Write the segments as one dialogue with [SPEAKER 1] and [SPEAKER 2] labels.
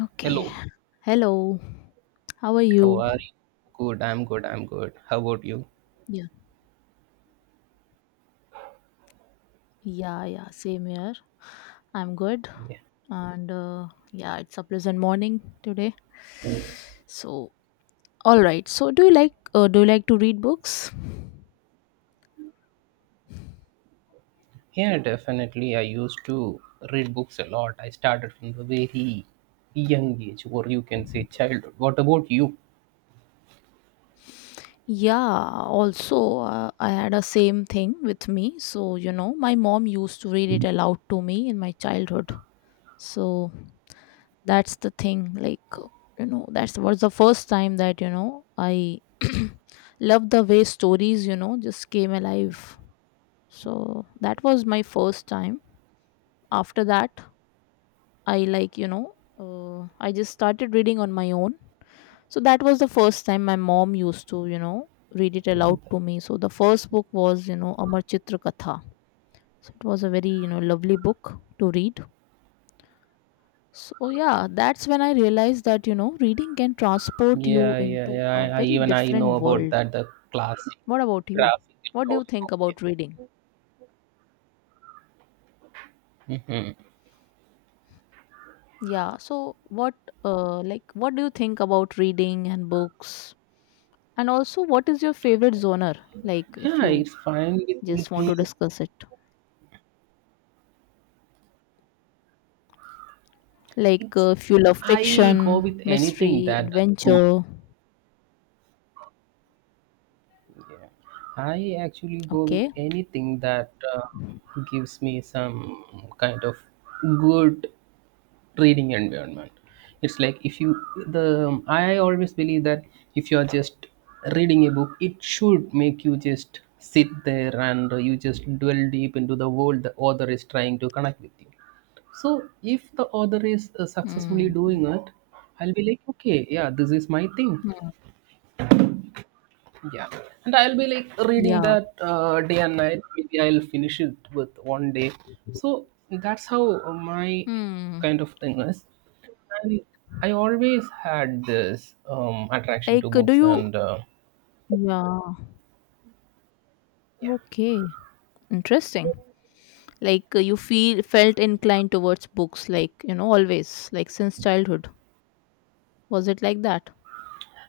[SPEAKER 1] Okay.
[SPEAKER 2] Hello,
[SPEAKER 1] Hello. How are
[SPEAKER 2] how
[SPEAKER 1] you?
[SPEAKER 2] are you? Good, I'm good, I'm good. How about you?
[SPEAKER 1] Yeah. Yeah, yeah, same here. I'm good.
[SPEAKER 2] Yeah,
[SPEAKER 1] And yeah, it's a pleasant morning today. So, all right. So, do you like to read books?
[SPEAKER 2] yeah, Definitely. I used to read books a lot. I started from the very young age, or you can say childhood. What about you?
[SPEAKER 1] Yeah, also I had a same thing with me. So, my mom used to read it aloud to me in my childhood. So, that's the thing, like, that was the first time that I loved the way stories, just came alive. So that was my first time. After that, I like you know I just started reading on my own. So that was the first time my mom used to, read it aloud to me. So the first book was, Amarchitra Katha. So it was a very, lovely book to read. So, yeah, that's when I realized that, reading can transport you
[SPEAKER 2] Yeah, yeah,
[SPEAKER 1] into
[SPEAKER 2] yeah.
[SPEAKER 1] a
[SPEAKER 2] I
[SPEAKER 1] very
[SPEAKER 2] even I know
[SPEAKER 1] different
[SPEAKER 2] about
[SPEAKER 1] world.
[SPEAKER 2] that. The classic
[SPEAKER 1] What about you?
[SPEAKER 2] graphic
[SPEAKER 1] What do
[SPEAKER 2] novel.
[SPEAKER 1] you think
[SPEAKER 2] Okay.
[SPEAKER 1] about reading?
[SPEAKER 2] Mm-hmm.
[SPEAKER 1] Yeah, so what do you think about reading and books? And also, what is your favorite genre? Like, if
[SPEAKER 2] Yeah,
[SPEAKER 1] you
[SPEAKER 2] it's fine with me
[SPEAKER 1] just want
[SPEAKER 2] too.
[SPEAKER 1] to discuss it, like,
[SPEAKER 2] It's
[SPEAKER 1] if you love
[SPEAKER 2] I go
[SPEAKER 1] fiction,
[SPEAKER 2] with anything
[SPEAKER 1] mystery,
[SPEAKER 2] that is good.
[SPEAKER 1] adventure,
[SPEAKER 2] I actually go with
[SPEAKER 1] okay?
[SPEAKER 2] anything that gives me some kind of good reading environment. It's like if you the I always believe that if you are just reading a book, it should make you just sit there and you just dwell deep into the world the author is trying to connect with you. So if the author is successfully
[SPEAKER 1] Hmm.
[SPEAKER 2] doing it, I'll be like, okay, yeah, this is my thing.
[SPEAKER 1] Hmm.
[SPEAKER 2] Yeah, and I'll be like reading
[SPEAKER 1] Yeah.
[SPEAKER 2] that day and night. Maybe I'll finish it with one day. So that's how my
[SPEAKER 1] Hmm.
[SPEAKER 2] kind of thing is. And I always had this attraction to
[SPEAKER 1] Like, do
[SPEAKER 2] books,
[SPEAKER 1] you?
[SPEAKER 2] and
[SPEAKER 1] Yeah.
[SPEAKER 2] yeah,
[SPEAKER 1] Okay. Interesting. Like, you feel felt inclined towards books, like, always, like, since childhood. Was it like that?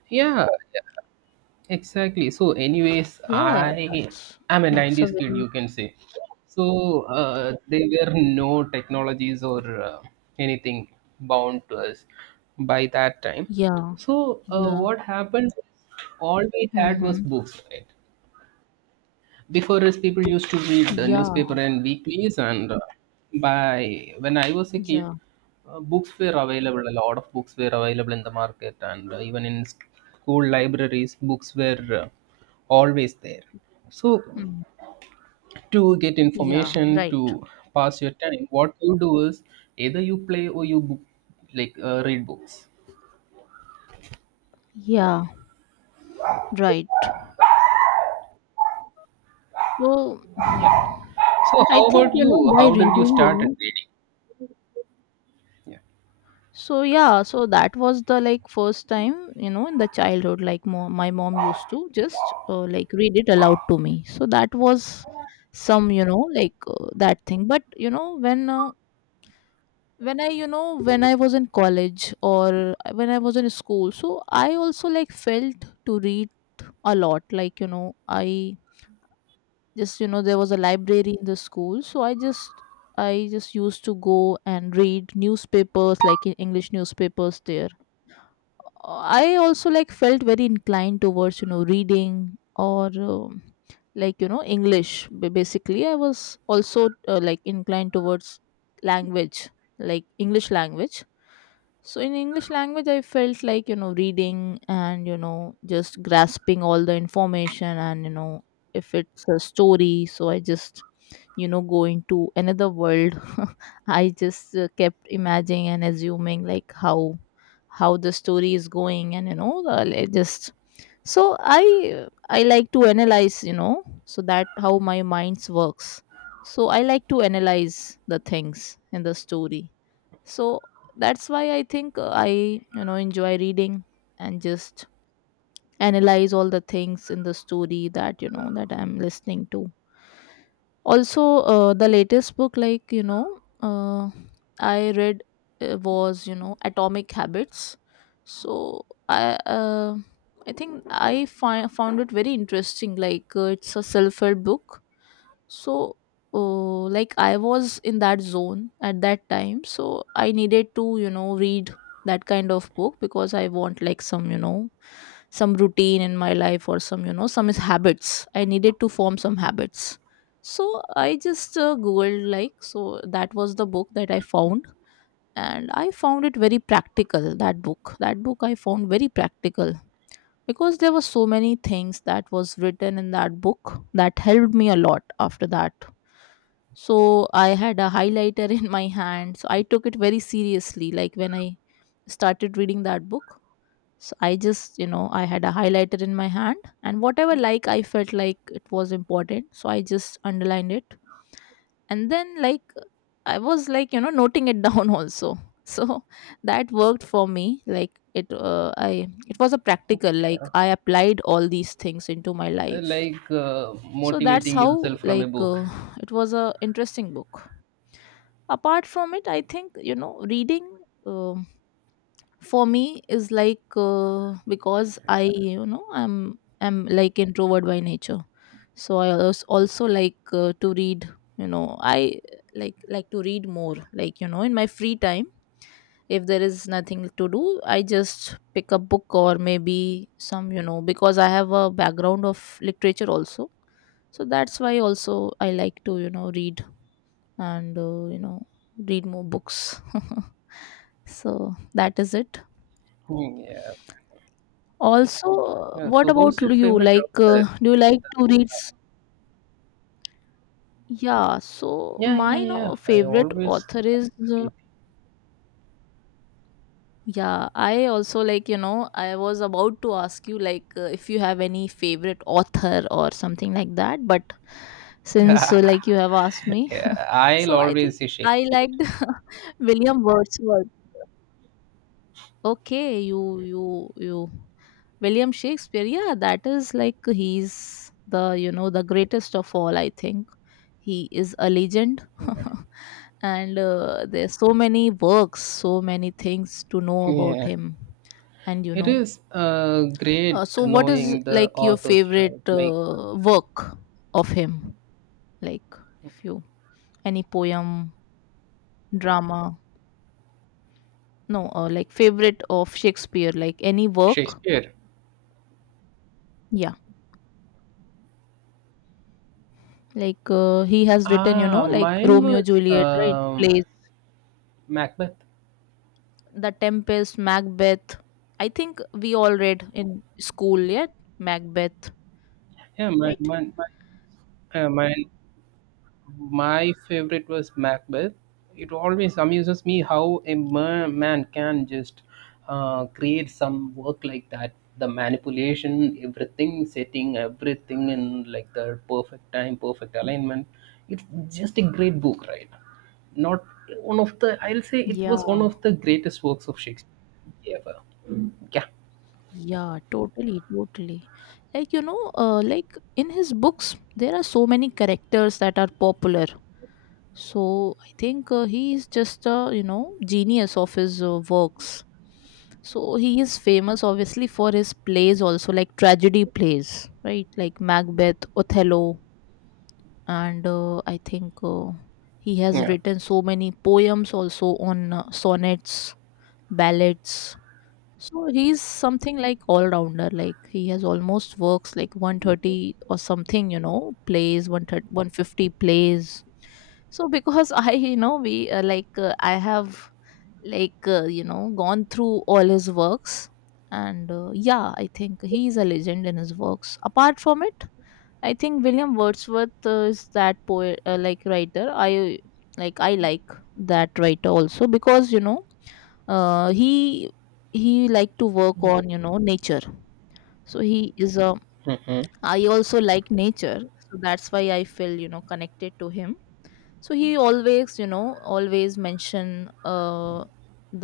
[SPEAKER 2] yeah. Exactly. So, anyways,
[SPEAKER 1] Yeah,
[SPEAKER 2] I
[SPEAKER 1] that's
[SPEAKER 2] am a
[SPEAKER 1] that's a
[SPEAKER 2] 90s kid,
[SPEAKER 1] very.
[SPEAKER 2] you can say. So, there were no technologies or anything bound to us by that time.
[SPEAKER 1] Yeah,
[SPEAKER 2] So,
[SPEAKER 1] yeah,
[SPEAKER 2] what happened? All we had was
[SPEAKER 1] mm-hmm.
[SPEAKER 2] books, right? Before us, people used to read
[SPEAKER 1] Yeah,
[SPEAKER 2] newspaper and weeklies, and by when I was a kid,
[SPEAKER 1] yeah.
[SPEAKER 2] books were available. A lot of books were available in the market, and even in school libraries, books were always there. So,
[SPEAKER 1] Mm.
[SPEAKER 2] to get
[SPEAKER 1] Yeah,
[SPEAKER 2] information
[SPEAKER 1] right.
[SPEAKER 2] to pass your time, what you do is either you play or you book, like read books.
[SPEAKER 1] Yeah, right. So,
[SPEAKER 2] Yeah. So,
[SPEAKER 1] I
[SPEAKER 2] how
[SPEAKER 1] think,
[SPEAKER 2] about you?
[SPEAKER 1] by
[SPEAKER 2] How did you
[SPEAKER 1] reading,
[SPEAKER 2] start reading? Yeah.
[SPEAKER 1] So yeah, so that was the, like, first time, in the childhood, like, my mom used to just like read it aloud to me. So that was some, like, that thing. But, when I, when I was in college or when I was in school, so I also like felt to read a lot. Like, I just there was a library in the school, so I just used to go and read newspapers, like in English newspapers there. I also like felt very inclined towards, reading or like, English. Basically, I was also like inclined towards language, like English language. So in English language, I felt like, reading and, just grasping all the information. And, if it's a story, so I just, go into another world. I just kept imagining and assuming like how the story is going, and, the- like, just so I like to analyze, so that how my minds works. So I like to analyze the things in the story. So that's why I think I, enjoy reading, and just analyze all the things in the story that, that I'm listening to. Also the latest book, like, I read was, Atomic Habits. So I I think I found it very interesting, like, it's a self-help book. So like, I was in that zone at that time, so I needed to, read that kind of book, because I want like some, some routine in my life or some, some is habits. I needed to form some habits. So I just googled, like, so that was the book that I found, and I found it very practical. That book I found very practical, because there were so many things that was written in that book that helped me a lot after that. So I had a highlighter in my hand, so I took it very seriously, like when I started reading that book. So I just, I had a highlighter in my hand, and whatever like I felt like it was important. So I just underlined it. And then like I was like, noting it down also. So that worked for me. Like it I, it was a practical, like
[SPEAKER 2] Okay.
[SPEAKER 1] I applied all these things into my
[SPEAKER 2] Uh,
[SPEAKER 1] life.
[SPEAKER 2] Like uh,
[SPEAKER 1] So that's
[SPEAKER 2] motivating
[SPEAKER 1] how,
[SPEAKER 2] yourself from a
[SPEAKER 1] like,
[SPEAKER 2] book.
[SPEAKER 1] it was a interesting book. Apart from it, I think, reading um for me is like, because I, I'm like introvert by nature, so I also like to read. I like, to read more, like, in my free time. If there is nothing to do, I just pick a book or maybe some, because I have a background of literature also. So that's why also I like to, read, and read more books so that is it.
[SPEAKER 2] Hmm, yeah.
[SPEAKER 1] Also,
[SPEAKER 2] Yeah. So
[SPEAKER 1] what
[SPEAKER 2] who's
[SPEAKER 1] about
[SPEAKER 2] your
[SPEAKER 1] you?
[SPEAKER 2] favorite
[SPEAKER 1] Like,
[SPEAKER 2] author?
[SPEAKER 1] do you like to read? S- Yeah, so
[SPEAKER 2] Yeah, yeah,
[SPEAKER 1] my,
[SPEAKER 2] yeah.
[SPEAKER 1] no,
[SPEAKER 2] I
[SPEAKER 1] favorite
[SPEAKER 2] always
[SPEAKER 1] author
[SPEAKER 2] like
[SPEAKER 1] is, uh,
[SPEAKER 2] read.
[SPEAKER 1] yeah, I also like, I was about to ask you, like, if you have any favorite author or something like that, but since, like, you have asked me,
[SPEAKER 2] Yeah, I'll
[SPEAKER 1] so I
[SPEAKER 2] always
[SPEAKER 1] think
[SPEAKER 2] say
[SPEAKER 1] I
[SPEAKER 2] Shakespeare.
[SPEAKER 1] liked William Wordsworth. Okay, you William Shakespeare. Yeah, that is like he's the, the greatest of all. I think he is a legend,
[SPEAKER 2] Yeah.
[SPEAKER 1] and there's so many works, so many things to know about
[SPEAKER 2] Yeah.
[SPEAKER 1] him. And,
[SPEAKER 2] It is great
[SPEAKER 1] so what is
[SPEAKER 2] knowing the
[SPEAKER 1] like your
[SPEAKER 2] authors,
[SPEAKER 1] favorite
[SPEAKER 2] right? Like
[SPEAKER 1] work of him? Like if you any poem, drama, no, like favorite of Shakespeare, like any work.
[SPEAKER 2] Shakespeare.
[SPEAKER 1] Like he has written,
[SPEAKER 2] Ah,
[SPEAKER 1] like
[SPEAKER 2] mine
[SPEAKER 1] Romeo
[SPEAKER 2] was
[SPEAKER 1] Juliet, right? Plays.
[SPEAKER 2] Macbeth.
[SPEAKER 1] The Tempest, Macbeth. I think we all read in school, yeah, Macbeth,
[SPEAKER 2] Yeah, mine,
[SPEAKER 1] right?
[SPEAKER 2] mine, mine, mine my favorite was Macbeth. It always amuses me how a man can just create some work like that. The manipulation, everything, setting everything in like the perfect time, perfect alignment. It's just a great book, right? Not one of the, I'll say it was one
[SPEAKER 1] Yeah,
[SPEAKER 2] of the greatest works of Shakespeare ever. Yeah.
[SPEAKER 1] yeah, totally, totally. Like, like in his books, there are so many characters that are popular. So I think he is just a, genius of his works. So he is famous obviously for his plays also, like tragedy plays, right? Like Macbeth, Othello, and I think he has
[SPEAKER 2] Yeah.
[SPEAKER 1] written so many poems also on sonnets, ballads. So he's something like all rounder. Like he has almost works like 130 or something, plays, one hundred fifty plays. So because I, we like I have like gone through all his works, and yeah, I think he is a legend in his works. Apart from it, I think William Wordsworth is that poet, like writer. I like that writer also because, uh, he he like to work on, nature. So he is a.
[SPEAKER 2] Hmm.
[SPEAKER 1] I also like nature, so that's why I feel, connected to him. So he always, always mention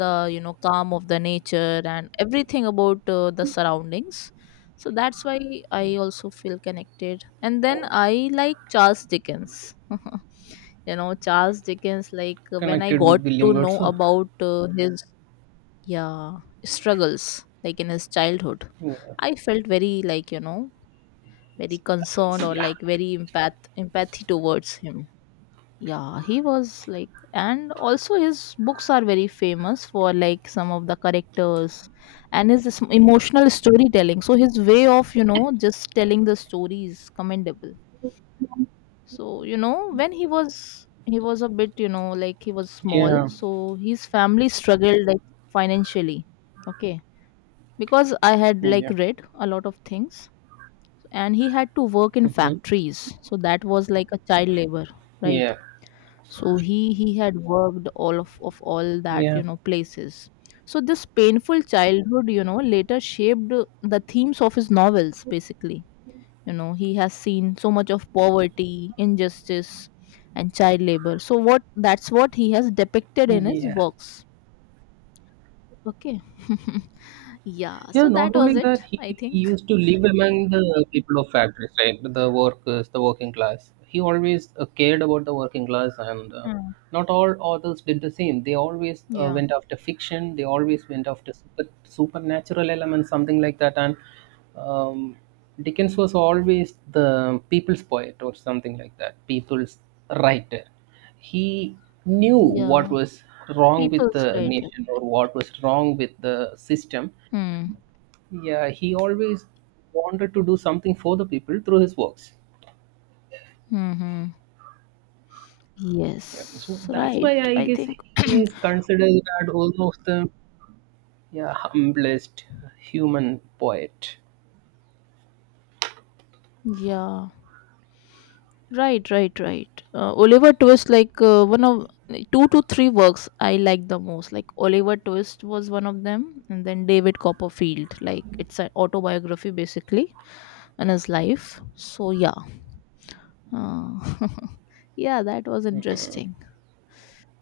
[SPEAKER 1] the, calm of the nature and everything about the surroundings. So that's why I also feel connected. And then I like Charles Dickens Charles Dickens, like when I
[SPEAKER 2] Connected with
[SPEAKER 1] got
[SPEAKER 2] William
[SPEAKER 1] to know
[SPEAKER 2] Wordsworth.
[SPEAKER 1] about his, yeah, struggles, like in his childhood,
[SPEAKER 2] Yeah.
[SPEAKER 1] I felt very, like, very concerned
[SPEAKER 2] It's-
[SPEAKER 1] or
[SPEAKER 2] Yeah.
[SPEAKER 1] like very empathy towards him. Yeah, he was like, and also his books are very famous for like some of the characters, and his emotional storytelling. So his way of, just telling the story is commendable. So, when he was, he was a bit, like he was small,
[SPEAKER 2] Yeah.
[SPEAKER 1] so his family struggled, like, financially. Okay, because I had like
[SPEAKER 2] Yeah.
[SPEAKER 1] read a lot of things, and he had to work in
[SPEAKER 2] Hmm.
[SPEAKER 1] factories, so that was like a child labor, right?
[SPEAKER 2] Yeah.
[SPEAKER 1] So he had worked all of all that,
[SPEAKER 2] Yeah.
[SPEAKER 1] places. So this painful childhood, later shaped the themes of his novels basically. He has seen so much of poverty, injustice, and child labor. So what that's what he has depicted in his
[SPEAKER 2] Yeah.
[SPEAKER 1] works. Okay. Yeah,
[SPEAKER 2] Yeah,
[SPEAKER 1] so
[SPEAKER 2] not
[SPEAKER 1] that was
[SPEAKER 2] only that,
[SPEAKER 1] it,
[SPEAKER 2] he
[SPEAKER 1] I think.
[SPEAKER 2] used to live among the people of factories, right? The workers, the working class. He always cared about the working class, and
[SPEAKER 1] Hmm.
[SPEAKER 2] not all authors did the same. They always
[SPEAKER 1] Yeah.
[SPEAKER 2] went after fiction. They always went after supernatural elements, something like that. And um, Dickens was always the people's poet or something like that, people's writer. He knew what
[SPEAKER 1] Yeah,
[SPEAKER 2] was wrong with
[SPEAKER 1] people's
[SPEAKER 2] the
[SPEAKER 1] writer.
[SPEAKER 2] nation or what was wrong with the system.
[SPEAKER 1] Hmm.
[SPEAKER 2] Yeah, he always wanted to do something for the people through his works.
[SPEAKER 1] Mm-hmm. Yes,
[SPEAKER 2] Yeah, so that's
[SPEAKER 1] right.
[SPEAKER 2] why I
[SPEAKER 1] I
[SPEAKER 2] guess
[SPEAKER 1] think.
[SPEAKER 2] he is considered as almost the yeah humblest human poet.
[SPEAKER 1] Yeah. Right, right, right. Oliver Twist, like one of two to three works I like the most. Like Oliver Twist was one of them, and then David Copperfield. Like it's an autobiography basically, and his life. So yeah, uh, yeah, that was interesting.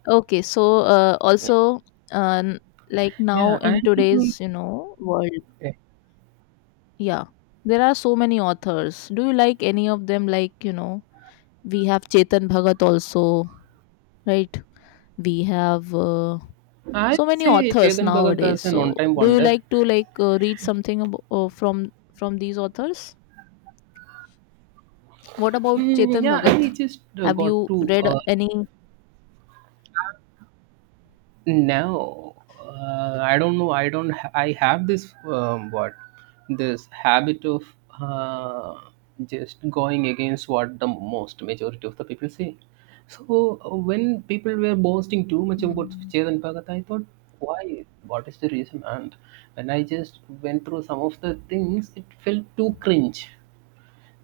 [SPEAKER 1] Okay, so
[SPEAKER 2] Yeah,
[SPEAKER 1] also um, like now
[SPEAKER 2] yeah
[SPEAKER 1] in
[SPEAKER 2] and um,
[SPEAKER 1] today's, world,
[SPEAKER 2] yeah,
[SPEAKER 1] yeah, there are so many authors. Do you like any of them? Like, we have Chetan Bhagat also, right? We have
[SPEAKER 2] I
[SPEAKER 1] so many
[SPEAKER 2] say
[SPEAKER 1] authors
[SPEAKER 2] Chetan Bhagat
[SPEAKER 1] nowadays.
[SPEAKER 2] is an
[SPEAKER 1] So
[SPEAKER 2] on-time
[SPEAKER 1] do you
[SPEAKER 2] wonder.
[SPEAKER 1] like to like read something, from these authors? What about
[SPEAKER 2] Mm,
[SPEAKER 1] Chetan
[SPEAKER 2] yeah, and
[SPEAKER 1] Bhagat?
[SPEAKER 2] he just
[SPEAKER 1] Have
[SPEAKER 2] got
[SPEAKER 1] you
[SPEAKER 2] to
[SPEAKER 1] read any?
[SPEAKER 2] no, I don't know. I don't. I have this what this habit of uh, just going against what the most majority of the people say. So when people were boasting too much about
[SPEAKER 1] Mm,
[SPEAKER 2] Chetan Bhagat, I thought, why? What is the reason? And when I just went through some of the things, it felt too cringe.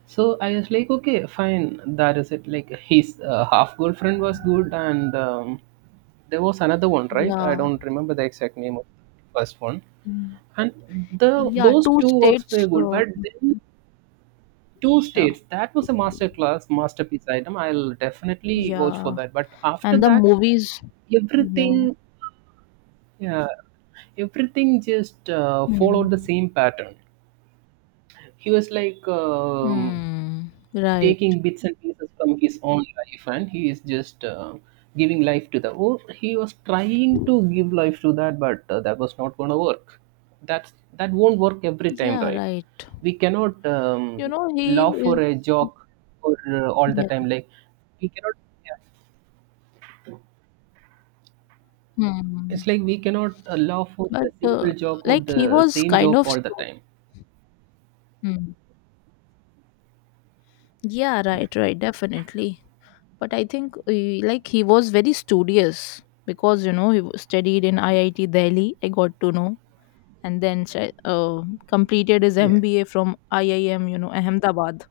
[SPEAKER 2] So I was like, okay, fine, that is it. Like his half girlfriend was good, and there was another one, right? I
[SPEAKER 1] yeah.
[SPEAKER 2] don't remember the exact name of the first one.
[SPEAKER 1] Mm.
[SPEAKER 2] And the
[SPEAKER 1] Yeah,
[SPEAKER 2] Those
[SPEAKER 1] Two
[SPEAKER 2] two works were
[SPEAKER 1] States,
[SPEAKER 2] good, but then two
[SPEAKER 1] yeah,
[SPEAKER 2] states. That was a masterclass, masterpiece item. I'll definitely watch for
[SPEAKER 1] yeah,
[SPEAKER 2] that. But after
[SPEAKER 1] and the
[SPEAKER 2] that,
[SPEAKER 1] movies, yeah,
[SPEAKER 2] everything, yeah, everything just
[SPEAKER 1] hmm.
[SPEAKER 2] followed the same pattern. He was like
[SPEAKER 1] Hmm. Right,
[SPEAKER 2] taking bits and pieces from his own life, and he is just giving life to the. Oh, he was trying to give life to that, but that was not going to work. That won't work every time,
[SPEAKER 1] yeah,
[SPEAKER 2] right?
[SPEAKER 1] right.
[SPEAKER 2] We cannot
[SPEAKER 1] He
[SPEAKER 2] laugh
[SPEAKER 1] is,
[SPEAKER 2] for a joke for all the
[SPEAKER 1] yeah,
[SPEAKER 2] time. Like we cannot. Yeah. It's
[SPEAKER 1] hmm.
[SPEAKER 2] like we cannot laugh for
[SPEAKER 1] but
[SPEAKER 2] the
[SPEAKER 1] uh,
[SPEAKER 2] single joke or
[SPEAKER 1] like he
[SPEAKER 2] the
[SPEAKER 1] was
[SPEAKER 2] same
[SPEAKER 1] kind
[SPEAKER 2] joke
[SPEAKER 1] of.
[SPEAKER 2] all the time.
[SPEAKER 1] Mm. Yeah,
[SPEAKER 2] Yeah,
[SPEAKER 1] right, right, definitely. But I think like he was very studious because you know he studied in IIT Delhi. I got to know, and then completed his
[SPEAKER 2] yeah.
[SPEAKER 1] MBA from IIM, Ahmedabad.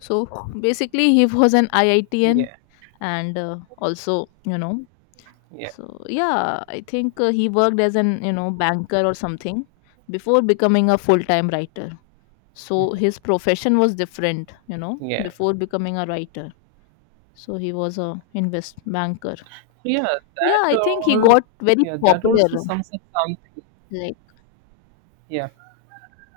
[SPEAKER 1] So basically, he was an IITN,
[SPEAKER 2] Yeah,
[SPEAKER 1] and also
[SPEAKER 2] yeah,
[SPEAKER 1] so yeah, I think he worked as an banker or something before becoming a full time writer. So his profession was different
[SPEAKER 2] yeah.
[SPEAKER 1] before becoming a writer. So he was a invest banker.
[SPEAKER 2] Yeah,
[SPEAKER 1] Yeah, I
[SPEAKER 2] that
[SPEAKER 1] think he
[SPEAKER 2] all.
[SPEAKER 1] got very
[SPEAKER 2] Yeah, that also
[SPEAKER 1] popular,
[SPEAKER 2] sums up something.
[SPEAKER 1] like.
[SPEAKER 2] Yeah,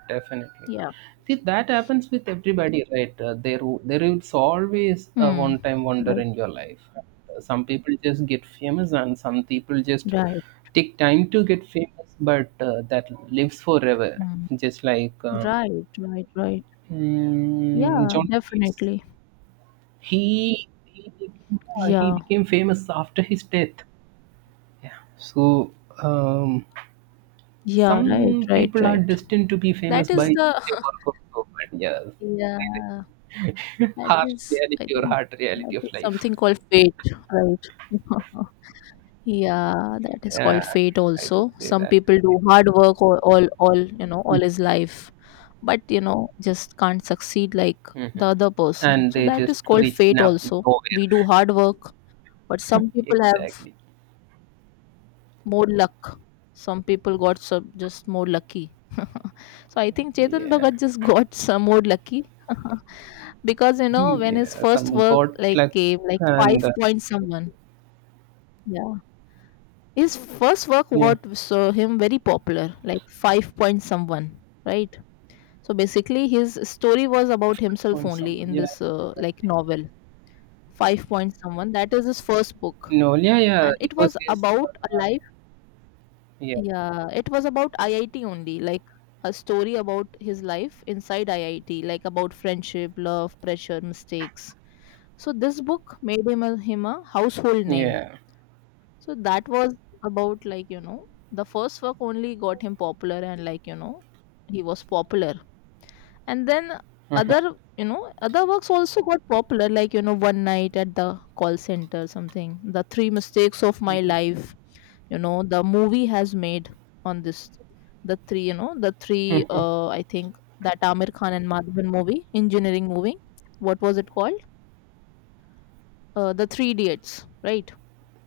[SPEAKER 2] definitely.
[SPEAKER 1] Yeah.
[SPEAKER 2] See, that happens with everybody, right? There, there is always a
[SPEAKER 1] Hmm,
[SPEAKER 2] one-time wonder
[SPEAKER 1] right,
[SPEAKER 2] in your life. Some people just get famous, and some people just
[SPEAKER 1] right.
[SPEAKER 2] take time to get famous, but that lives forever.
[SPEAKER 1] Hmm.
[SPEAKER 2] Just like
[SPEAKER 1] Right, right, right. Yeah,
[SPEAKER 2] John Keats,
[SPEAKER 1] definitely.
[SPEAKER 2] he became, yeah, he
[SPEAKER 1] Yeah,
[SPEAKER 2] became famous after his death. Yeah. So. Um,
[SPEAKER 1] yeah, right,
[SPEAKER 2] Some
[SPEAKER 1] right,
[SPEAKER 2] people are
[SPEAKER 1] right.
[SPEAKER 2] destined to be famous
[SPEAKER 1] That is
[SPEAKER 2] by
[SPEAKER 1] the
[SPEAKER 2] just a work of art. Yes.
[SPEAKER 1] yeah, that
[SPEAKER 2] Harsh
[SPEAKER 1] is, I
[SPEAKER 2] reality or
[SPEAKER 1] think
[SPEAKER 2] hard reality
[SPEAKER 1] that
[SPEAKER 2] of
[SPEAKER 1] is
[SPEAKER 2] life.
[SPEAKER 1] something called fate, right. Yeah, that is
[SPEAKER 2] Yeah,
[SPEAKER 1] called fate
[SPEAKER 2] I could
[SPEAKER 1] also.
[SPEAKER 2] say
[SPEAKER 1] Some
[SPEAKER 2] that.
[SPEAKER 1] people do hard work all all his life, but you know, just can't succeed like the
[SPEAKER 2] Mhm.
[SPEAKER 1] other person.
[SPEAKER 2] And
[SPEAKER 1] So
[SPEAKER 2] they
[SPEAKER 1] that
[SPEAKER 2] just
[SPEAKER 1] is called
[SPEAKER 2] reach
[SPEAKER 1] fate
[SPEAKER 2] nap
[SPEAKER 1] also.
[SPEAKER 2] nowhere.
[SPEAKER 1] We do hard work, but some people have
[SPEAKER 2] Exactly.
[SPEAKER 1] more luck. Some people got some just more lucky. So I think Chetan
[SPEAKER 2] Yeah.
[SPEAKER 1] Bhagat just got some more lucky because you know when his
[SPEAKER 2] Yeah.
[SPEAKER 1] first
[SPEAKER 2] Some
[SPEAKER 1] work
[SPEAKER 2] got
[SPEAKER 1] like
[SPEAKER 2] luck
[SPEAKER 1] came, like Five
[SPEAKER 2] and
[SPEAKER 1] Point Someone. Yeah. His first work
[SPEAKER 2] yeah,
[SPEAKER 1] what saw him very popular, like Five Point Someone, right? So basically, his story was about himself
[SPEAKER 2] on
[SPEAKER 1] only
[SPEAKER 2] someone.
[SPEAKER 1] in
[SPEAKER 2] Yeah.
[SPEAKER 1] this like novel, Five Point Someone. That is his first book,
[SPEAKER 2] No. Yeah. Yeah.
[SPEAKER 1] and
[SPEAKER 2] It
[SPEAKER 1] it
[SPEAKER 2] was
[SPEAKER 1] was
[SPEAKER 2] his.
[SPEAKER 1] about a life.
[SPEAKER 2] Yeah.
[SPEAKER 1] Yeah, it was about IIT only, like a story about his life inside IIT, like about friendship, love, pressure, mistakes. So this book made him a household name.
[SPEAKER 2] Yeah.
[SPEAKER 1] So that was about, like, you know, the first work only got him popular and, like, you know, he was popular. And then
[SPEAKER 2] Mhm.
[SPEAKER 1] other, you know, other works also got popular, like, you know, One Night at the Call Center, something, The Three Mistakes of My Life, you know, the movie has made on this, the three, you know, the three, I think that Amir Khan and Madhavan movie, engineering movie. What was it called? The Three Idiots, right?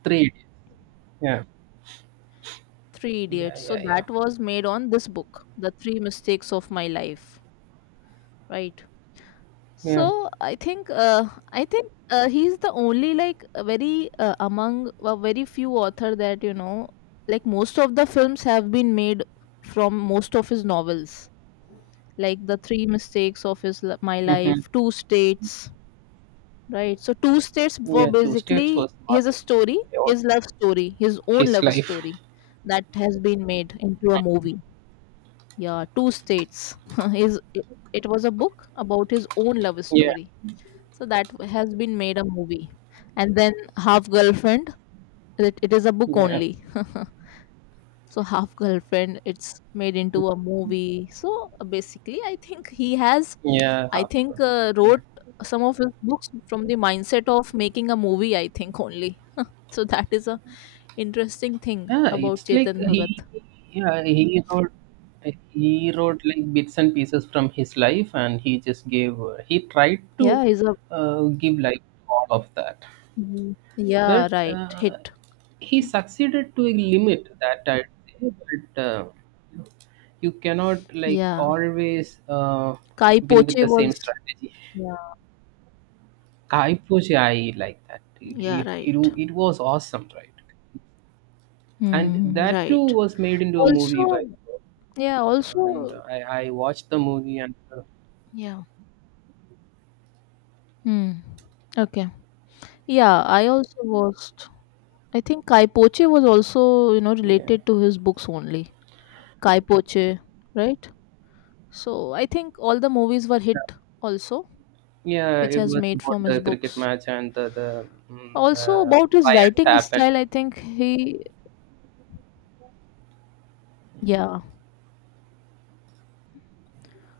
[SPEAKER 2] Three idiots. Yeah.
[SPEAKER 1] Three
[SPEAKER 2] Yeah.
[SPEAKER 1] Idiots. So
[SPEAKER 2] Yeah. Yeah.
[SPEAKER 1] that was made on this book, The Three Mistakes of My Life, right?
[SPEAKER 2] Yeah.
[SPEAKER 1] So I think he's the only like a very among a very few author that you know, like most of the films have been made from most of his novels, like the Three Mistakes of My
[SPEAKER 2] Mhm.
[SPEAKER 1] Life, Two States, right? So Two States were
[SPEAKER 2] Yeah, Two States
[SPEAKER 1] basically
[SPEAKER 2] was a
[SPEAKER 1] his
[SPEAKER 2] masterpiece
[SPEAKER 1] story,
[SPEAKER 2] in all
[SPEAKER 1] his own
[SPEAKER 2] his
[SPEAKER 1] love
[SPEAKER 2] life.
[SPEAKER 1] story that has been made into a movie. Yeah, Two States his it it was a book about his own love
[SPEAKER 2] Yeah,
[SPEAKER 1] story, so that has been made a movie. And then Half Girlfriend, it is a book
[SPEAKER 2] yeah,
[SPEAKER 1] only. So Half Girlfriend it's made into a movie. So basically I think he has
[SPEAKER 2] yeah,
[SPEAKER 1] I
[SPEAKER 2] of course.
[SPEAKER 1] think
[SPEAKER 2] Yeah,
[SPEAKER 1] wrote some of his books from the mindset of making a movie, I think only. So that is a interesting thing
[SPEAKER 2] yeah
[SPEAKER 1] about
[SPEAKER 2] it's like
[SPEAKER 1] Chetan
[SPEAKER 2] he,
[SPEAKER 1] Bhagat.
[SPEAKER 2] yeah, he wrote like bits and pieces from his life, and he just gave, he tried to
[SPEAKER 1] Yeah, he's a.
[SPEAKER 2] give life to all of that,
[SPEAKER 1] Mhm. Yeah,
[SPEAKER 2] but
[SPEAKER 1] right, hit.
[SPEAKER 2] he succeeded to a limit that I'd say, but. You cannot like
[SPEAKER 1] Yeah,
[SPEAKER 2] always
[SPEAKER 1] Kai
[SPEAKER 2] win with
[SPEAKER 1] Poche
[SPEAKER 2] the same
[SPEAKER 1] was.
[SPEAKER 2] strategy.
[SPEAKER 1] Yeah,
[SPEAKER 2] Kaipushi, I like that.
[SPEAKER 1] yeah, right.
[SPEAKER 2] It was awesome, right? And
[SPEAKER 1] Hmm.
[SPEAKER 2] that too
[SPEAKER 1] Right.
[SPEAKER 2] was made into a movie
[SPEAKER 1] Also,
[SPEAKER 2] by,
[SPEAKER 1] yeah,
[SPEAKER 2] and
[SPEAKER 1] also,
[SPEAKER 2] I watched the movie and
[SPEAKER 1] yeah. Hmm. Okay. Yeah, I also watched. I think Kai Poche was also, you know,
[SPEAKER 2] yeah,
[SPEAKER 1] related to his books only. Kai Poche, right? So I think all the movies were hit also,
[SPEAKER 2] yeah,
[SPEAKER 1] which
[SPEAKER 2] it
[SPEAKER 1] has
[SPEAKER 2] was
[SPEAKER 1] made
[SPEAKER 2] about
[SPEAKER 1] from his
[SPEAKER 2] the cricket
[SPEAKER 1] books.
[SPEAKER 2] match and
[SPEAKER 1] Also
[SPEAKER 2] the
[SPEAKER 1] about his
[SPEAKER 2] riots
[SPEAKER 1] writing
[SPEAKER 2] happened.
[SPEAKER 1] style, I think he, yeah.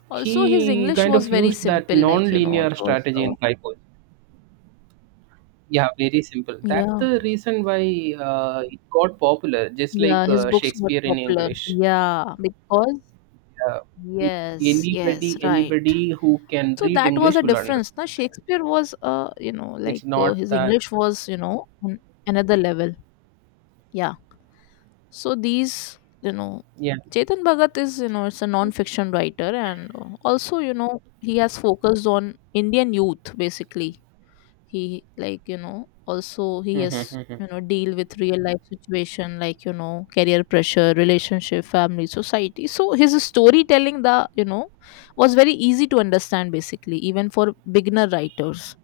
[SPEAKER 1] Also his
[SPEAKER 2] He
[SPEAKER 1] English
[SPEAKER 2] kind
[SPEAKER 1] was
[SPEAKER 2] of
[SPEAKER 1] very
[SPEAKER 2] used that
[SPEAKER 1] simple, like you know, it
[SPEAKER 2] non-linear
[SPEAKER 1] was,
[SPEAKER 2] strategy in Kaipushi. Yeah, very simple. That's
[SPEAKER 1] yeah.
[SPEAKER 2] the reason why it got popular, just like
[SPEAKER 1] Yeah, his books got
[SPEAKER 2] Shakespeare in
[SPEAKER 1] popular.
[SPEAKER 2] English.
[SPEAKER 1] Yeah, because
[SPEAKER 2] Yeah, if
[SPEAKER 1] yes, yes, right.
[SPEAKER 2] anybody who can
[SPEAKER 1] So
[SPEAKER 2] read
[SPEAKER 1] that was
[SPEAKER 2] English
[SPEAKER 1] a
[SPEAKER 2] will
[SPEAKER 1] difference. Now
[SPEAKER 2] understand.
[SPEAKER 1] Shakespeare was, you know,
[SPEAKER 2] It's not
[SPEAKER 1] his
[SPEAKER 2] that
[SPEAKER 1] English was, you know, on another level. Yeah. So these, you know,
[SPEAKER 2] yeah.
[SPEAKER 1] Chetan Bhagat is, you know, it's a non-fiction writer, and also, you know, he has focused on Indian youth basically. He, like you know, also he
[SPEAKER 2] Mm-hmm,
[SPEAKER 1] has,
[SPEAKER 2] mm-hmm.
[SPEAKER 1] you know, deal with real life situation, like you know, career pressure, relationship, family, society. So his storytelling, the you know, was very easy to understand basically, even for beginner writers.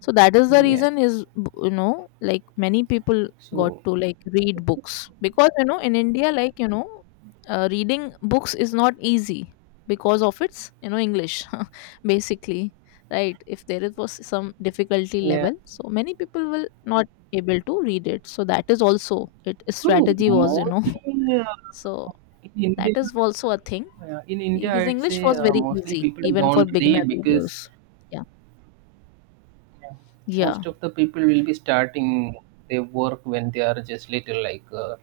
[SPEAKER 1] So that is the
[SPEAKER 2] Yeah.
[SPEAKER 1] reason is, you know, like many people got
[SPEAKER 2] So
[SPEAKER 1] to like read books because you know in India, like you know, reading books is not easy because of its you know English basically, right? If there is was some difficulty
[SPEAKER 2] yeah.
[SPEAKER 1] level, so many people will not able to read it. So that is also it
[SPEAKER 2] Hmm,
[SPEAKER 1] strategy was, you know.
[SPEAKER 2] mostly
[SPEAKER 1] So
[SPEAKER 2] in India,
[SPEAKER 1] that is also a thing.
[SPEAKER 2] yeah, in India,
[SPEAKER 1] His
[SPEAKER 2] I'd
[SPEAKER 1] English
[SPEAKER 2] say
[SPEAKER 1] was very
[SPEAKER 2] mostly
[SPEAKER 1] easy
[SPEAKER 2] people
[SPEAKER 1] even for
[SPEAKER 2] don't
[SPEAKER 1] beginner
[SPEAKER 2] read because
[SPEAKER 1] readers. Yeah.
[SPEAKER 2] yeah.
[SPEAKER 1] Yeah.
[SPEAKER 2] Most of the people will be starting their work when they are just little. Like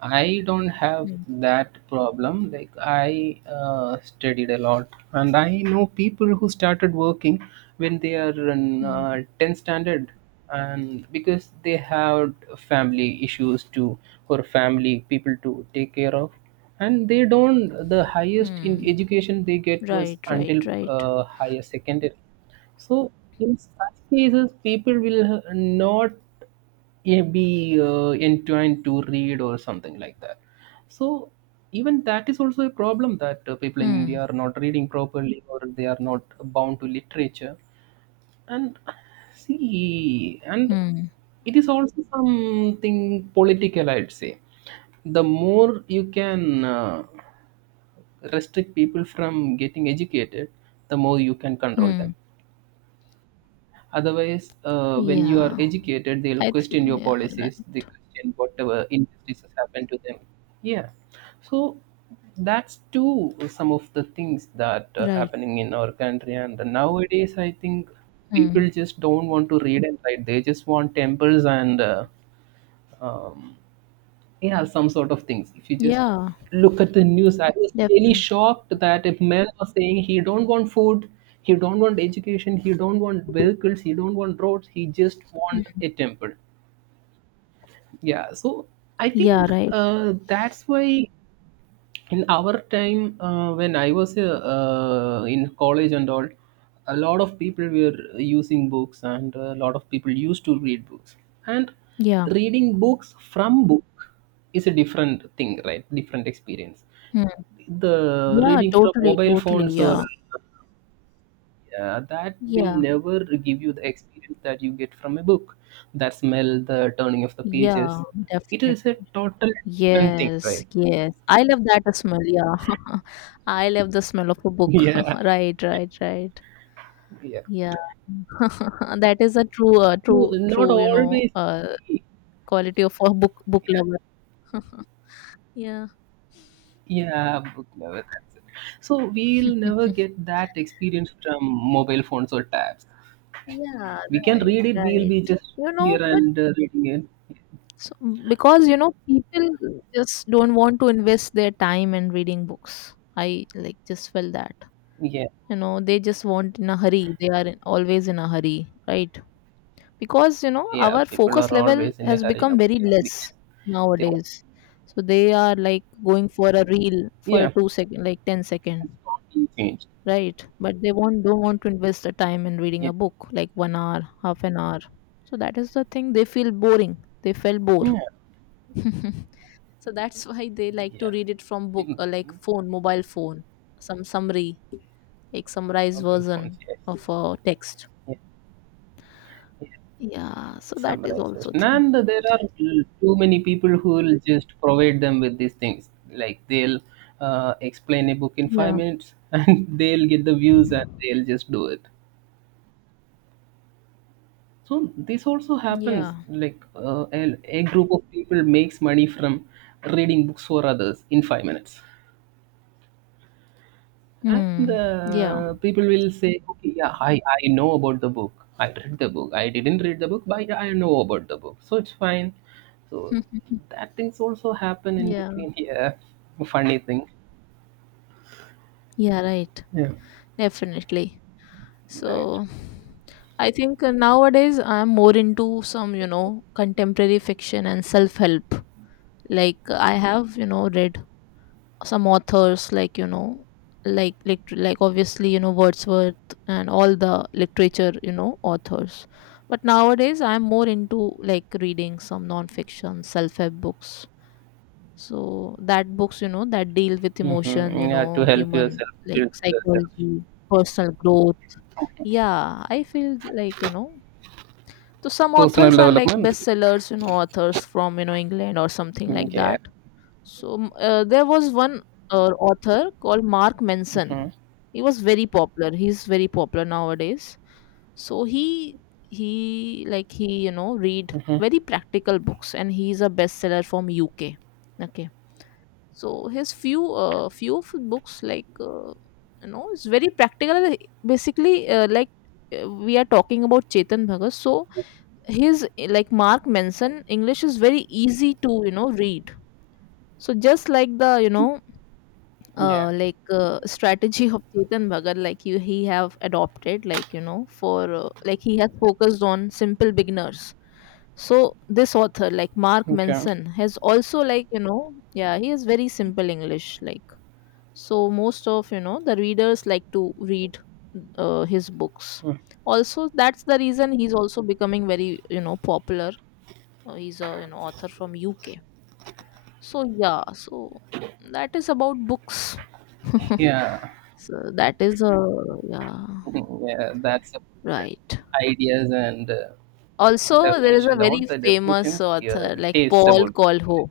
[SPEAKER 2] I don't have
[SPEAKER 1] Hmm.
[SPEAKER 2] that problem. Like I studied a lot, and I know people who started working when they are in
[SPEAKER 1] Hmm.
[SPEAKER 2] 10 standard, and because they had family issues to or family people to take care of. And they don't. The highest in
[SPEAKER 1] Hmm.
[SPEAKER 2] education they get was
[SPEAKER 1] Right, right,
[SPEAKER 2] until
[SPEAKER 1] right.
[SPEAKER 2] higher secondary so in such cases, people will not be entwined to read or something like that. So even that is also a problem that people in India
[SPEAKER 1] Hmm,
[SPEAKER 2] are not reading properly or they are not bound to literature. And and
[SPEAKER 1] hmm,
[SPEAKER 2] it is also something political, I'd say. The more you can restrict people from getting educated, the more you can control them.
[SPEAKER 1] hmm.
[SPEAKER 2] Otherwise, when you are
[SPEAKER 1] Yeah,
[SPEAKER 2] educated, they'll
[SPEAKER 1] I th-
[SPEAKER 2] question your
[SPEAKER 1] yeah,
[SPEAKER 2] policies, they
[SPEAKER 1] right,
[SPEAKER 2] question whatever injustices happen to them. Yeah. So that's too some of the things that are
[SPEAKER 1] right.
[SPEAKER 2] happening in our country. And nowadays, I think people
[SPEAKER 1] Hmm.
[SPEAKER 2] just don't want to read and write. They just want temples and um, yeah, some sort of things. If you just
[SPEAKER 1] Yeah,
[SPEAKER 2] look at the news, I was really
[SPEAKER 1] definitely.
[SPEAKER 2] shocked that if men are saying he don't want food, he don't want education, he don't want vehicles, he don't want roads, he just want a temple. Yeah, so I
[SPEAKER 1] Yeah,
[SPEAKER 2] think
[SPEAKER 1] right.
[SPEAKER 2] that's why in our time when I was in college and all a lot of people were using books and a lot of people used to read books and
[SPEAKER 1] Yeah,
[SPEAKER 2] reading books from book is a different thing right different experience
[SPEAKER 1] hmm.
[SPEAKER 2] the
[SPEAKER 1] Yeah,
[SPEAKER 2] reading from
[SPEAKER 1] totally,
[SPEAKER 2] mobile
[SPEAKER 1] totally.
[SPEAKER 2] phones or
[SPEAKER 1] Yeah,
[SPEAKER 2] yeah, that will
[SPEAKER 1] yeah,
[SPEAKER 2] never give you the experience that you get from a book, that smell, the turning of the pages,
[SPEAKER 1] yeah,
[SPEAKER 2] it is a
[SPEAKER 1] definitely.
[SPEAKER 2] total different thing
[SPEAKER 1] Yes,
[SPEAKER 2] right.
[SPEAKER 1] yes. I love that smell. Yeah, I love the smell of a book.
[SPEAKER 2] Yeah.
[SPEAKER 1] Right, right, right.
[SPEAKER 2] Yeah.
[SPEAKER 1] Yeah, that is a true,
[SPEAKER 2] No, not
[SPEAKER 1] true. You know,
[SPEAKER 2] always.
[SPEAKER 1] quality of a book lover. Yeah.
[SPEAKER 2] Yeah, book lover, that's it. So we'll never get that experience from mobile phones or tabs.
[SPEAKER 1] Yeah,
[SPEAKER 2] We can
[SPEAKER 1] right,
[SPEAKER 2] read it. We'll be
[SPEAKER 1] right.
[SPEAKER 2] just
[SPEAKER 1] You know,
[SPEAKER 2] here
[SPEAKER 1] but
[SPEAKER 2] and reading it.
[SPEAKER 1] s- because you know, people just don't want to invest their time in reading books. I like just felt that.
[SPEAKER 2] Yeah,
[SPEAKER 1] You know, they just want in a hurry. They are in, always in a hurry, right? Because you know,
[SPEAKER 2] yeah.
[SPEAKER 1] our
[SPEAKER 2] People
[SPEAKER 1] focus
[SPEAKER 2] are
[SPEAKER 1] level
[SPEAKER 2] always in a
[SPEAKER 1] has
[SPEAKER 2] hurry
[SPEAKER 1] become very
[SPEAKER 2] nowadays
[SPEAKER 1] less
[SPEAKER 2] because they want.
[SPEAKER 1] nowadays. So they are like going for a reel for a
[SPEAKER 2] Yeah,
[SPEAKER 1] 2 second, like ten
[SPEAKER 2] it's
[SPEAKER 1] second.
[SPEAKER 2] constantly changed.
[SPEAKER 1] Right, but they won't don't want to invest the time in reading
[SPEAKER 2] Yeah,
[SPEAKER 1] a book, like 1 hour, 1/2 an hour. So that is the thing, they feel boring, they felt bored.
[SPEAKER 2] yeah,
[SPEAKER 1] So that's why they like to
[SPEAKER 2] yeah.
[SPEAKER 1] read it from book or like phone, mobile phone, some summary, like summarized
[SPEAKER 2] Mobile phones.
[SPEAKER 1] version
[SPEAKER 2] Yes.
[SPEAKER 1] of a text.
[SPEAKER 2] Yeah.
[SPEAKER 1] Yeah, so that is
[SPEAKER 2] Summarize first.
[SPEAKER 1] also thing.
[SPEAKER 2] And there are too many people who will just provide them with these things. Like they'll explain a book in five
[SPEAKER 1] Yeah.
[SPEAKER 2] minutes, and they'll get the views, and they'll just do it. So this also happens.
[SPEAKER 1] Yeah.
[SPEAKER 2] Like a group of people makes money from reading books for others in 5 minutes. And
[SPEAKER 1] Hmm. Yeah.
[SPEAKER 2] people will say, okay, yeah, I know about the book. I read the book. I didn't read the book, but yeah, I know about the book. So it's fine. So that things also happen in
[SPEAKER 1] Yeah.
[SPEAKER 2] between here. Funny thing.
[SPEAKER 1] Yeah, right,
[SPEAKER 2] Yeah.
[SPEAKER 1] definitely. So
[SPEAKER 2] Right.
[SPEAKER 1] I think nowadays I'm more into some, you know, contemporary fiction and self help. Like I have, you know, read some authors like, you know, like obviously, you know, Wordsworth and all the literature, you know, authors. But nowadays I'm more into like reading some non fiction, self help books. So that books, you know, that deal with emotion, you
[SPEAKER 2] Mm-hmm. Yeah, to
[SPEAKER 1] know,
[SPEAKER 2] help
[SPEAKER 1] human
[SPEAKER 2] yourself,
[SPEAKER 1] like
[SPEAKER 2] build yourself.
[SPEAKER 1] psychology, personal growth. Yeah, I feel like, you know, so some
[SPEAKER 2] Personal
[SPEAKER 1] authors are like
[SPEAKER 2] development.
[SPEAKER 1] bestsellers, you know, authors from, you know, England or something like
[SPEAKER 2] Yeah.
[SPEAKER 1] that. So there was one author called Mark Manson. He was very popular. He's very popular nowadays. So he, you know, read very practical books and he's a bestseller from UK. Okay. So his few few of books like you know it's very practical. Basically, we are talking about Chetan Bhagat. So his, Mark Manson English is very easy to you know read. So just like the you know,
[SPEAKER 2] Yeah.
[SPEAKER 1] strategy of Chetan Bhagat, like you he have adopted, like you know, for he has focused on simple beginners. So this author like Mark
[SPEAKER 2] Okay.
[SPEAKER 1] Manson has also, like you know, yeah, he has very simple English, like. So most of you know the readers like to read his books. Also that's the reason he's also becoming very you know popular. He's a you know author from UK. So yeah, so that is about books.
[SPEAKER 2] Yeah.
[SPEAKER 1] So that is a. Yeah,
[SPEAKER 2] Yeah, that's a,
[SPEAKER 1] right.
[SPEAKER 2] ideas and
[SPEAKER 1] Also there is
[SPEAKER 2] definition.
[SPEAKER 1] a very
[SPEAKER 2] Not the
[SPEAKER 1] famous
[SPEAKER 2] definitions,
[SPEAKER 1] author
[SPEAKER 2] your
[SPEAKER 1] like
[SPEAKER 2] tastes
[SPEAKER 1] Paul
[SPEAKER 2] about.
[SPEAKER 1] Colho.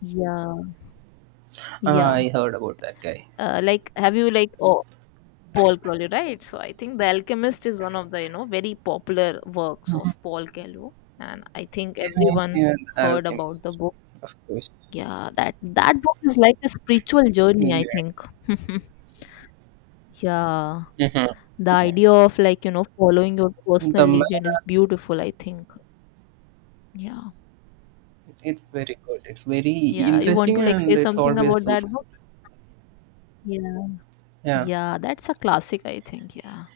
[SPEAKER 1] Yeah.
[SPEAKER 2] Ah,
[SPEAKER 1] Yeah,
[SPEAKER 2] I heard about that guy.
[SPEAKER 1] have you like, oh, Paul Coelho, right? So I think The Alchemist is one of the, you know, very popular works of Paul Coelho. And I think
[SPEAKER 2] Yeah,
[SPEAKER 1] everyone
[SPEAKER 2] yeah, the
[SPEAKER 1] heard
[SPEAKER 2] Alchemist,
[SPEAKER 1] about the book.
[SPEAKER 2] of course.
[SPEAKER 1] Yeah, that that book is like a spiritual journey, I
[SPEAKER 2] Yeah.
[SPEAKER 1] think. Yeah.
[SPEAKER 2] Mhm.
[SPEAKER 1] The
[SPEAKER 2] Yeah.
[SPEAKER 1] idea of like, you know, following your personal
[SPEAKER 2] The man,
[SPEAKER 1] legend is beautiful, I think. Yeah.
[SPEAKER 2] it's very good. It's very
[SPEAKER 1] Yeah. You want
[SPEAKER 2] interesting
[SPEAKER 1] to like
[SPEAKER 2] and
[SPEAKER 1] say
[SPEAKER 2] it's
[SPEAKER 1] something
[SPEAKER 2] always
[SPEAKER 1] about that
[SPEAKER 2] soothing.
[SPEAKER 1] book? Yeah.
[SPEAKER 2] Yeah.
[SPEAKER 1] Yeah, that's a classic, I think. Yeah.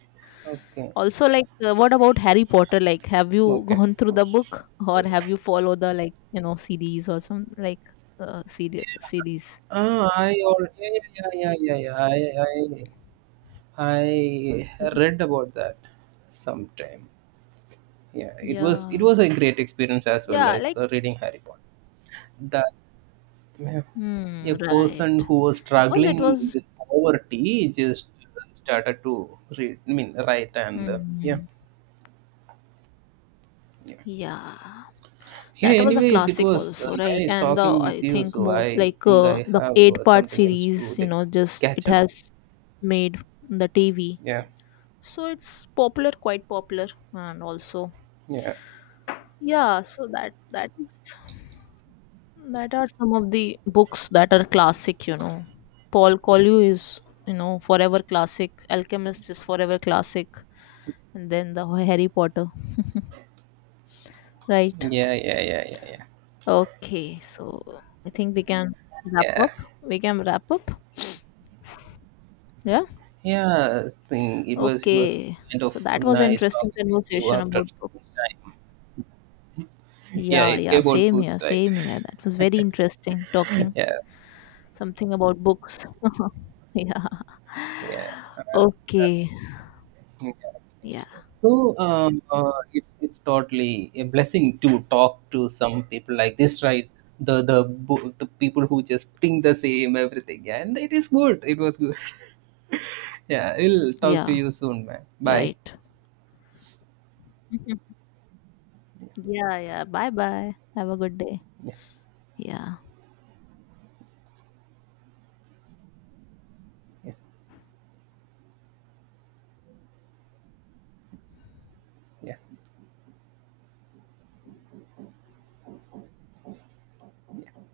[SPEAKER 2] Okay.
[SPEAKER 1] Also, like, what about Harry Potter? Like, have you
[SPEAKER 2] Okay.
[SPEAKER 1] gone through the book or have you follow the like you know series or some like CD- series?
[SPEAKER 2] Ah, yeah, yeah, yeah, yeah, yeah, yeah. I read about that sometime. Yeah, it
[SPEAKER 1] Yeah,
[SPEAKER 2] was a great experience as well,
[SPEAKER 1] yeah,
[SPEAKER 2] like
[SPEAKER 1] like,
[SPEAKER 2] reading Harry Potter. That Ma'am, a
[SPEAKER 1] hmm,
[SPEAKER 2] person
[SPEAKER 1] right,
[SPEAKER 2] who was
[SPEAKER 1] because it
[SPEAKER 2] struggling
[SPEAKER 1] was,
[SPEAKER 2] with poverty just started to read, I mean, write and yeah,
[SPEAKER 1] hmm,
[SPEAKER 2] yeah.
[SPEAKER 1] yeah,
[SPEAKER 2] Yeah,
[SPEAKER 1] that was a
[SPEAKER 2] anyways, it
[SPEAKER 1] classic
[SPEAKER 2] was
[SPEAKER 1] also, right?
[SPEAKER 2] nice
[SPEAKER 1] And the
[SPEAKER 2] talking with
[SPEAKER 1] I
[SPEAKER 2] you.
[SPEAKER 1] think
[SPEAKER 2] So
[SPEAKER 1] more
[SPEAKER 2] I
[SPEAKER 1] like
[SPEAKER 2] think I
[SPEAKER 1] the
[SPEAKER 2] have
[SPEAKER 1] eight part
[SPEAKER 2] something else to
[SPEAKER 1] series, you
[SPEAKER 2] like
[SPEAKER 1] know, just
[SPEAKER 2] catch
[SPEAKER 1] it
[SPEAKER 2] up.
[SPEAKER 1] has made the TV,
[SPEAKER 2] Yeah,
[SPEAKER 1] so it's popular, quite popular. And also
[SPEAKER 2] yeah,
[SPEAKER 1] yeah, so that is, that are some of the books that are classic, you know. Paul Collier is, you know, forever classic. Alchemist is forever classic. And then the Harry Potter, right.
[SPEAKER 2] yeah, yeah, yeah, yeah, yeah,
[SPEAKER 1] Okay, so I think wrap
[SPEAKER 2] yeah.
[SPEAKER 1] up we can wrap up. Yeah,
[SPEAKER 2] Yeah, I think it was
[SPEAKER 1] okay.
[SPEAKER 2] kind of
[SPEAKER 1] So that was an
[SPEAKER 2] nice
[SPEAKER 1] interesting
[SPEAKER 2] talking with you
[SPEAKER 1] conversation
[SPEAKER 2] after.
[SPEAKER 1] about books.
[SPEAKER 2] Yeah,
[SPEAKER 1] Yeah,
[SPEAKER 2] it,
[SPEAKER 1] yeah,
[SPEAKER 2] about books, right?
[SPEAKER 1] same here, that was very interesting talking.
[SPEAKER 2] yeah,
[SPEAKER 1] Something about books. Yeah.
[SPEAKER 2] yeah.
[SPEAKER 1] Okay. Yeah.
[SPEAKER 2] So it's totally a blessing to talk to some people like this, right? The the people who just think the same everything, and it is good. It was good. Yeah, we'll talk to
[SPEAKER 1] Yeah.
[SPEAKER 2] you soon, man. Bye.
[SPEAKER 1] Right. Mhm. Yeah. Yeah. Bye bye. Have a good day.
[SPEAKER 2] Yeah,
[SPEAKER 1] Yeah.
[SPEAKER 2] yeah, yeah. Yeah.